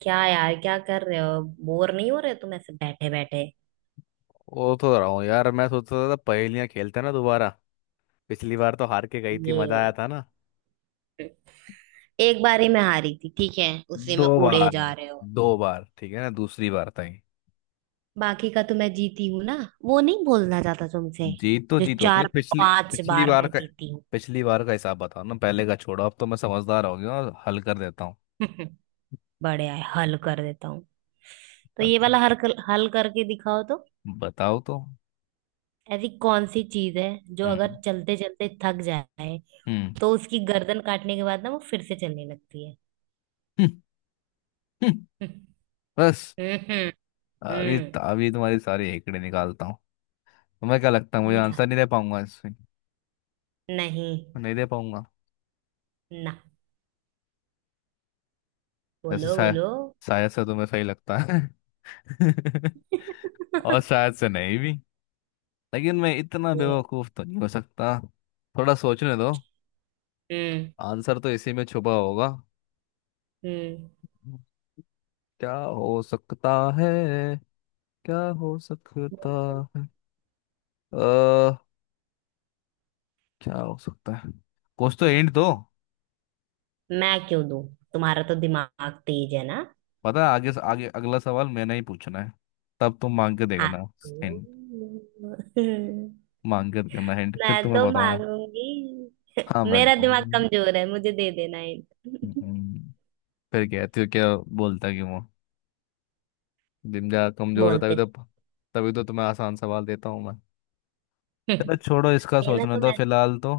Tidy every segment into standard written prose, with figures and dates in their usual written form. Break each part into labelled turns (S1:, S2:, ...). S1: क्या यार, क्या कर रहे हो? बोर नहीं हो रहे तुम ऐसे बैठे बैठे?
S2: वो तो रहा हूँ यार, मैं सोचता था पहेलियां खेलते हैं ना, दोबारा। पिछली बार तो हार के गई थी, मजा आया
S1: ये
S2: था ना।
S1: एक बारी मैं हारी थी, ठीक है। उसी
S2: दो
S1: में उड़े
S2: बार
S1: जा रहे हो।
S2: 2 बार ठीक है ना। दूसरी बार था ये।
S1: बाकी का तो मैं जीती हूँ ना। वो नहीं बोलना चाहता तुमसे।
S2: जीत तो
S1: जो
S2: जीत होती है,
S1: चार
S2: पिछली
S1: पांच
S2: पिछली
S1: बार
S2: बार
S1: मैं
S2: का।
S1: जीती हूँ।
S2: पिछली बार का हिसाब बताओ ना, पहले का छोड़ो। अब तो मैं समझदार हो गया और हल कर देता हूँ।
S1: बढ़िया है, हल कर देता हूँ। तो ये वाला
S2: अच्छा,
S1: हल करके दिखाओ तो।
S2: बताओ तो।
S1: ऐसी कौन सी चीज है जो अगर
S2: हम्म,
S1: चलते चलते थक जाए,
S2: हम्म,
S1: तो उसकी गर्दन काटने के बाद ना वो फिर से चलने लगती है?
S2: हम्म, हम्म। बस।
S1: हम्म हम्म
S2: अभी
S1: हम्म,
S2: अभी तुम्हारी सारी हेकड़े निकालता हूँ। तुम्हें क्या लगता है मुझे
S1: निकाल
S2: आंसर नहीं दे पाऊंगा इसमें?
S1: नहीं
S2: नहीं दे पाऊंगा?
S1: ना,
S2: ऐसे
S1: बोलो
S2: शायद।
S1: बोलो।
S2: शायद से तुम्हें सही लगता है। और शायद से नहीं भी। लेकिन मैं इतना बेवकूफ तो नहीं हो सकता। थोड़ा सोचने दो।
S1: हम्म
S2: आंसर तो इसी में छुपा होगा।
S1: हम्म।
S2: क्या हो सकता है? क्या हो
S1: बोलो,
S2: सकता
S1: बोलो।
S2: है? अ क्या हो सकता है? कुछ तो हिंट दो।
S1: मैं क्यों दूं? तुम्हारा तो दिमाग तेज है ना।
S2: पता है आगे आगे अगला सवाल मैंने ही पूछना है, तब तुम मांग के
S1: हाँ
S2: देखना
S1: तो
S2: हिंट। मांग के देखना हिंट, फिर
S1: मैं
S2: तुम्हें
S1: तो
S2: बताऊंगा।
S1: मांगूंगी।
S2: हाँ, मैं
S1: मेरा दिमाग
S2: बताऊंगा।
S1: कमजोर है, मुझे दे देना
S2: हम्म,
S1: हिंट।
S2: हम्म। फिर कहती हो क्या? बोलता क्यों हो? जिंदा कमजोर है तभी
S1: बोलते
S2: तो। तभी तो तुम्हें आसान सवाल देता हूँ मैं।
S1: है
S2: चलो छोड़ो इसका
S1: ना,
S2: सोचना
S1: तुम
S2: तो
S1: ऐसे-
S2: फिलहाल तो।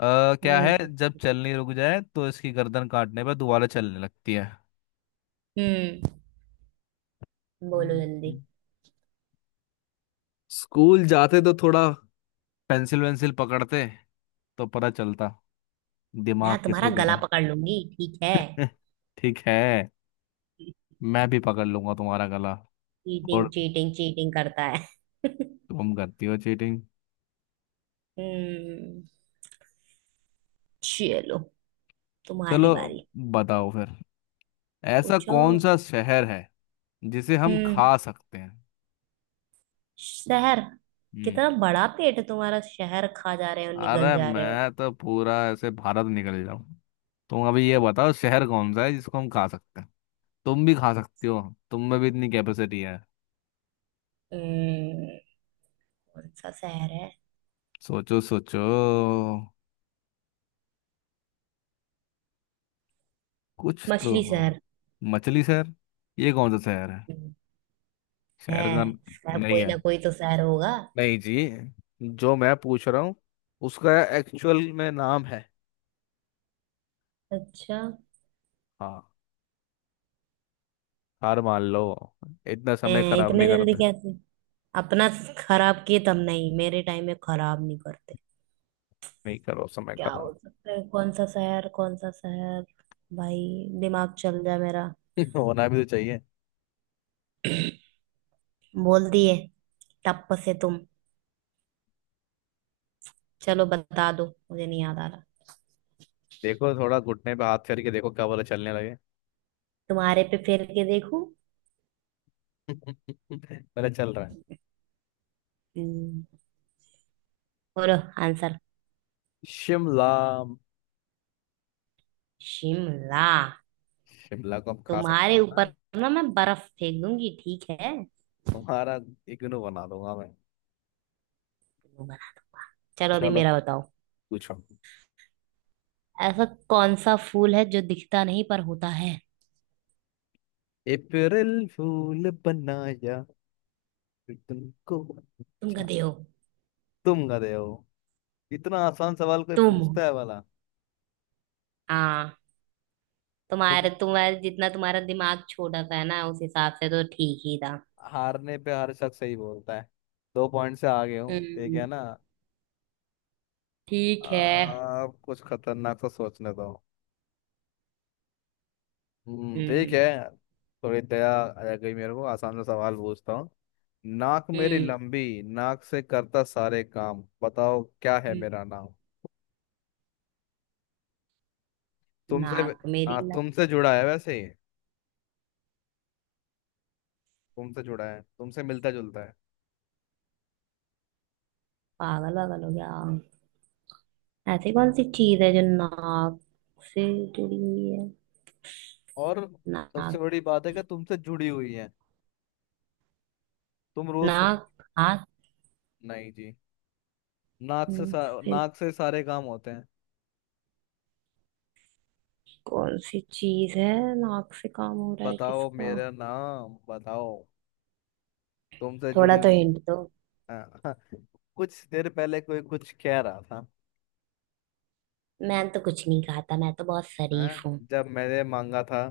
S2: क्या है
S1: हम्म
S2: जब चलने रुक जाए तो इसकी गर्दन काटने पर दोबारा चलने लगती है?
S1: हम्म, बोलो जल्दी।
S2: हम्म। स्कूल जाते तो थोड़ा पेंसिल वेंसिल पकड़ते, तो पता चलता दिमाग
S1: मैं तुम्हारा
S2: किसको
S1: गला
S2: कहते
S1: पकड़ लूंगी, ठीक है।
S2: हैं। ठीक है। मैं भी पकड़ लूंगा तुम्हारा गला।
S1: चीटिंग
S2: और
S1: चीटिंग चीटिंग करता है।
S2: तुम करती हो चीटिंग?
S1: हम्म। चलो, तुम्हारी
S2: चलो,
S1: बारी।
S2: बताओ फिर। ऐसा
S1: पूछो।
S2: कौन सा शहर है जिसे हम
S1: हम्म,
S2: खा सकते हैं?
S1: शहर?
S2: हम्म।
S1: कितना बड़ा पेट है तुम्हारा, शहर खा जा रहे हो, निगल
S2: अरे
S1: जा रहे हो।
S2: मैं तो पूरा ऐसे भारत निकल जाऊं। तुम अभी ये बताओ शहर कौन सा है जिसको हम खा सकते हैं। तुम भी खा सकती हो, तुम में भी इतनी कैपेसिटी है।
S1: हम्म, कौन सा शहर है?
S2: सोचो सोचो, कुछ तो
S1: मछली
S2: हो।
S1: शहर?
S2: मछली शहर? ये कौन सा शहर है?
S1: हम्म, है
S2: शहर का न-
S1: शहर,
S2: नहीं
S1: कोई
S2: है।
S1: ना कोई तो शहर होगा।
S2: नहीं जी, जो मैं पूछ रहा हूँ उसका एक्चुअल में नाम है।
S1: अच्छा।
S2: हाँ, हार मान लो। इतना समय
S1: हैं,
S2: खराब
S1: इतने
S2: नहीं
S1: जल्दी
S2: करते।
S1: कैसे अपना खराब किए? तब नहीं, मेरे टाइम में खराब नहीं करते।
S2: नहीं करो समय
S1: क्या हो
S2: खराब।
S1: सकता है? कौन सा शहर, कौन सा शहर? भाई दिमाग चल जाए मेरा।
S2: होना भी तो चाहिए।
S1: बोल दिए टप से तुम। चलो बता दो, मुझे नहीं याद आ रहा।
S2: देखो, थोड़ा घुटने पे हाथ करके देखो कब वाला चलने लगे।
S1: तुम्हारे पे फेर के देखूं?
S2: मेरा चल रहा है।
S1: हम्म, बोलो आंसर।
S2: शिमला।
S1: शिमला?
S2: शिमला को हम खा सकते
S1: तुम्हारे
S2: हैं ना।
S1: ऊपर ना मैं बर्फ फेंक दूंगी, ठीक है।
S2: तुम्हारा इग्नू बना दूंगा मैं।
S1: चलो अभी
S2: चलो,
S1: मेरा बताओ।
S2: पूछो।
S1: ऐसा कौन सा फूल है जो दिखता नहीं पर होता है?
S2: अप्रैल फूल बनाया तुमको?
S1: तुम
S2: अच्छा।
S1: गधे हो।
S2: तुम गधे हो। इतना आसान सवाल कोई
S1: तुम,
S2: पूछता है वाला।
S1: हाँ, तुम्हारे
S2: तो
S1: तुम्हारे जितना तुम्हारा दिमाग छोटा सा है ना, उस हिसाब से तो ठीक ही था।
S2: हारने पे हर शख्स सही बोलता है। 2 पॉइंट से आगे हूँ, ठीक है
S1: हम्म,
S2: ना।
S1: ठीक है।
S2: आप कुछ खतरनाक सा सोचने दो। ठीक
S1: हम्म
S2: है। थोड़ी दया आ गई मेरे को, आसान सा सवाल पूछता हूँ। नाक मेरी
S1: हम्म
S2: लंबी, नाक से करता सारे काम, बताओ क्या है
S1: हम्म।
S2: मेरा नाम। तुमसे।
S1: नाक मेरी
S2: हाँ,
S1: ना?
S2: तुमसे जुड़ा है वैसे ही। तुमसे जुड़ा है, तुमसे मिलता जुलता है।
S1: पागल वागल हो गया? ऐसी कौन सी चीज है जो नाक से जुड़ी हुई है?
S2: और सबसे
S1: नाक?
S2: बड़ी बात है कि तुमसे जुड़ी हुई है। तुम रोज सुन।
S1: नाक? हाथ?
S2: नहीं जी।
S1: हम्म, फिर
S2: नाक से सारे काम होते हैं।
S1: कौन सी चीज है? नाक से काम हो रहा है
S2: बताओ
S1: किसका?
S2: मेरा नाम बताओ। तुमसे जुड़ी
S1: थोड़ा तो
S2: हुई चीज।
S1: हिंट दो।
S2: हाँ। कुछ देर पहले कोई कुछ कह रहा था।
S1: मैं तो कुछ नहीं खाता, मैं तो बहुत
S2: हाँ,
S1: शरीफ हूँ।
S2: जब मैंने मांगा था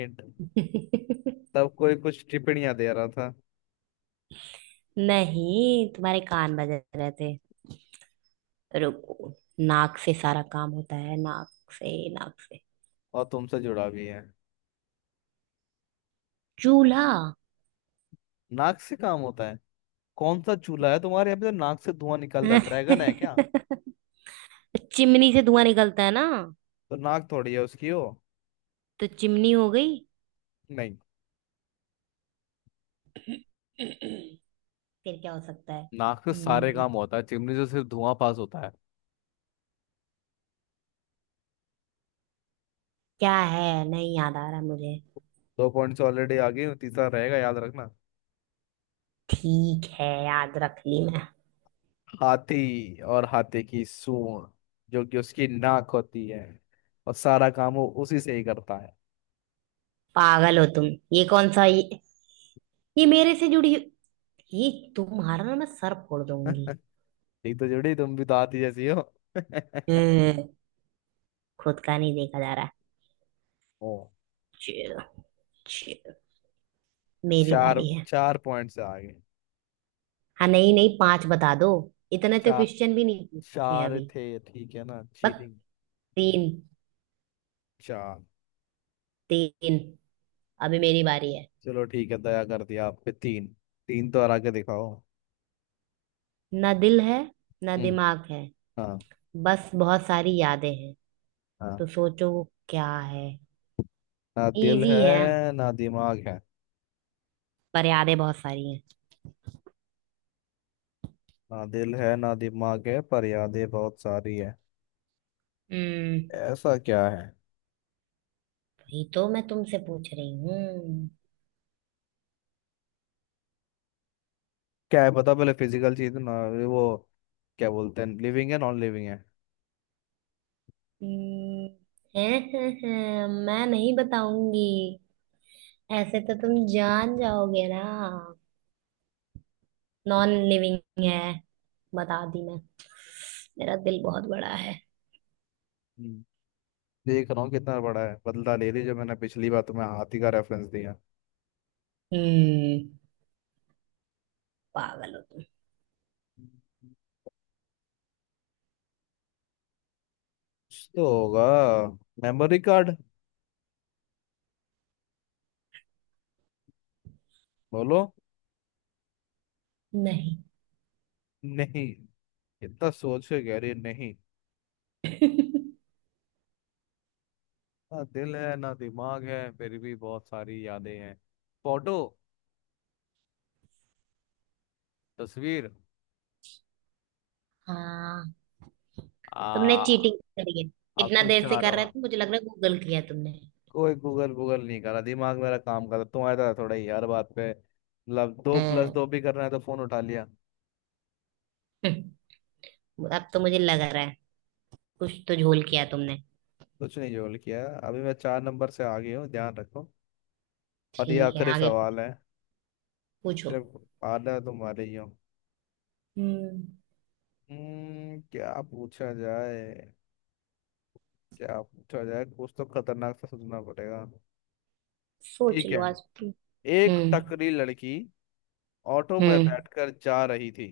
S2: हिंट, तब कोई कुछ टिप्पणियां दे रहा था।
S1: नहीं, तुम्हारे कान बज रहे थे। रुको। नाक से सारा काम होता है, नाक से, नाक से।
S2: और तुमसे जुड़ा भी है,
S1: चूल्हा?
S2: नाक से काम होता है। कौन सा चूल्हा है तुम्हारे यहाँ पे जो नाक से धुआं निकल रहा है, ड्रैगन है क्या?
S1: चिमनी से धुआं निकलता है ना,
S2: तो नाक थोड़ी है उसकी हो।
S1: तो चिमनी हो गई।
S2: नहीं।
S1: फिर क्या हो सकता है?
S2: नाक से सारे
S1: हम्म,
S2: काम होता है, चिमनी से सिर्फ धुआं पास होता है।
S1: क्या है? नहीं याद आ रहा मुझे।
S2: 2 पॉइंट्स ऑलरेडी आ गई, तीसरा रहेगा याद रखना।
S1: ठीक है, याद रख ली मैं।
S2: हाथी, और हाथी की सूंड जो कि उसकी नाक होती है, और सारा काम वो उसी से ही करता है।
S1: पागल हो तुम। ये कौन सा ये मेरे से जुड़ी? ये, तुम्हारा ना मैं सर फोड़ दूंगी।
S2: ठीक तो जुड़ी, तुम भी तो हाथी जैसी हो।
S1: हम्म, खुद का नहीं देखा जा रहा।
S2: ओ।
S1: चिल चिल, मेरी
S2: चार
S1: बारी है।
S2: 4 पॉइंट से आगे।
S1: हाँ नहीं नहीं, पांच बता दो। इतने तो
S2: चार
S1: क्वेश्चन भी नहीं पूछे
S2: चार
S1: अभी।
S2: थे, ठीक है ना,
S1: बस
S2: चीटिंग।
S1: तीन,
S2: चार।
S1: तीन। अभी मेरी बारी है।
S2: चलो ठीक है, दया कर दिया आप पे, तीन। तीन तो हरा के दिखाओ।
S1: ना दिल है, ना
S2: हम्म,
S1: दिमाग है।
S2: हाँ।
S1: बस बहुत सारी यादें हैं।
S2: हाँ।
S1: तो सोचो वो क्या है।
S2: ना दिल
S1: इजी
S2: है
S1: है,
S2: ना दिमाग है।
S1: पर यादें बहुत सारी हैं।
S2: ना दिल है ना दिमाग है, पर यादें बहुत सारी है।
S1: हम्म?
S2: ऐसा क्या है?
S1: वही तो मैं तुमसे पूछ रही हूँ।
S2: क्या है, बता पहले, फिजिकल चीज ना वो, क्या बोलते हैं, लिविंग है नॉन लिविंग है?
S1: हम्म, हैं, मैं नहीं बताऊंगी। ऐसे तो तुम जान जाओगे ना। नॉन लिविंग है, बता दी मैं। मेरा दिल बहुत बड़ा है।
S2: हम्म, देख रहा हूँ कितना बड़ा है, बदला ले रही जो मैंने पिछली बार तुम्हें हाथी का रेफरेंस दिया।
S1: हम्म। पागल हो तुम।
S2: कुछ तो होगा। Memory card? बोलो।
S1: नहीं।
S2: नहीं? इतना सोच के कह रही है, नहीं। ना दिल है ना दिमाग है फिर भी बहुत सारी यादें हैं। फोटो? तस्वीर?
S1: हाँ, तुमने
S2: आ
S1: चीटिंग करी है।
S2: अब
S1: इतना
S2: तो
S1: देर से
S2: चार
S1: कर रहे
S2: और।
S1: थे, मुझे लग रहा है गूगल किया तुमने।
S2: कोई गूगल गूगल नहीं करा, दिमाग मेरा काम कर रहा, तुम्हारा था थोड़ा ही? हर बात पे मतलब दो प्लस
S1: हाँ।
S2: दो भी करना है तो फोन उठा लिया।
S1: अब तो मुझे लग रहा है कुछ तो झोल किया तुमने।
S2: कुछ नहीं जोल किया, अभी मैं 4 नंबर से आगे हूँ, ध्यान रखो। और ये
S1: ठीक है,
S2: आखिरी
S1: आगे पूछ-
S2: सवाल है।
S1: पूछो।
S2: सिर्फ आधा तुम्हारे ही हो।
S1: हम्म।
S2: क्या पूछा जाए? क्या पूछा जाए, कुछ तो खतरनाक सा सोचना पड़ेगा।
S1: सोच
S2: ठीक
S1: लो
S2: है।
S1: आज तुम।
S2: एक
S1: हम्म
S2: टकरी लड़की ऑटो में
S1: हम्म
S2: बैठकर जा रही थी।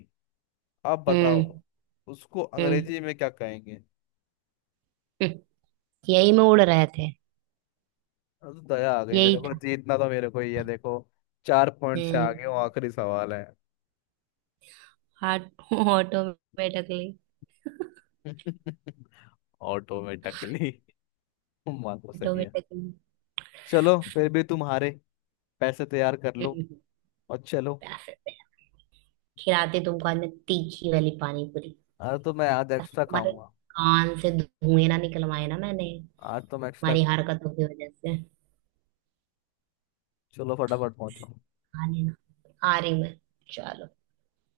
S2: अब
S1: हम्म
S2: बताओ उसको
S1: हम्म
S2: अंग्रेजी में क्या कहेंगे?
S1: हम्म, यही में उड़ रहे थे।
S2: अब तो दया आ गई
S1: यही
S2: मेरे को,
S1: था।
S2: जीतना तो मेरे को ही है देखो। चार पॉइंट से आगे हूँ,
S1: हम्म।
S2: आखिरी सवाल है।
S1: हाट? ऑटोमेटिकली।
S2: ऑटो में टकली, मानो सही है।
S1: ऑटोमेटिकली।
S2: चलो फिर भी तुम हारे, पैसे तैयार कर लो और चलो।
S1: प्यासे थे? खिलाते तुमको आज मैं तीखी वाली पानी पूरी।
S2: अरे तो मैं आज
S1: बस
S2: एक्स्ट्रा
S1: तुम्हारे
S2: खाऊंगा।
S1: कान से धुएं ना निकलवाए ना मैंने
S2: आज तो मैं एक्स्ट्रा
S1: तुम्हारी
S2: खाऊं।
S1: हरकतों की वजह से।
S2: चलो फटाफट पहुंचो।
S1: आ लेना, आ रही मैं, चलो।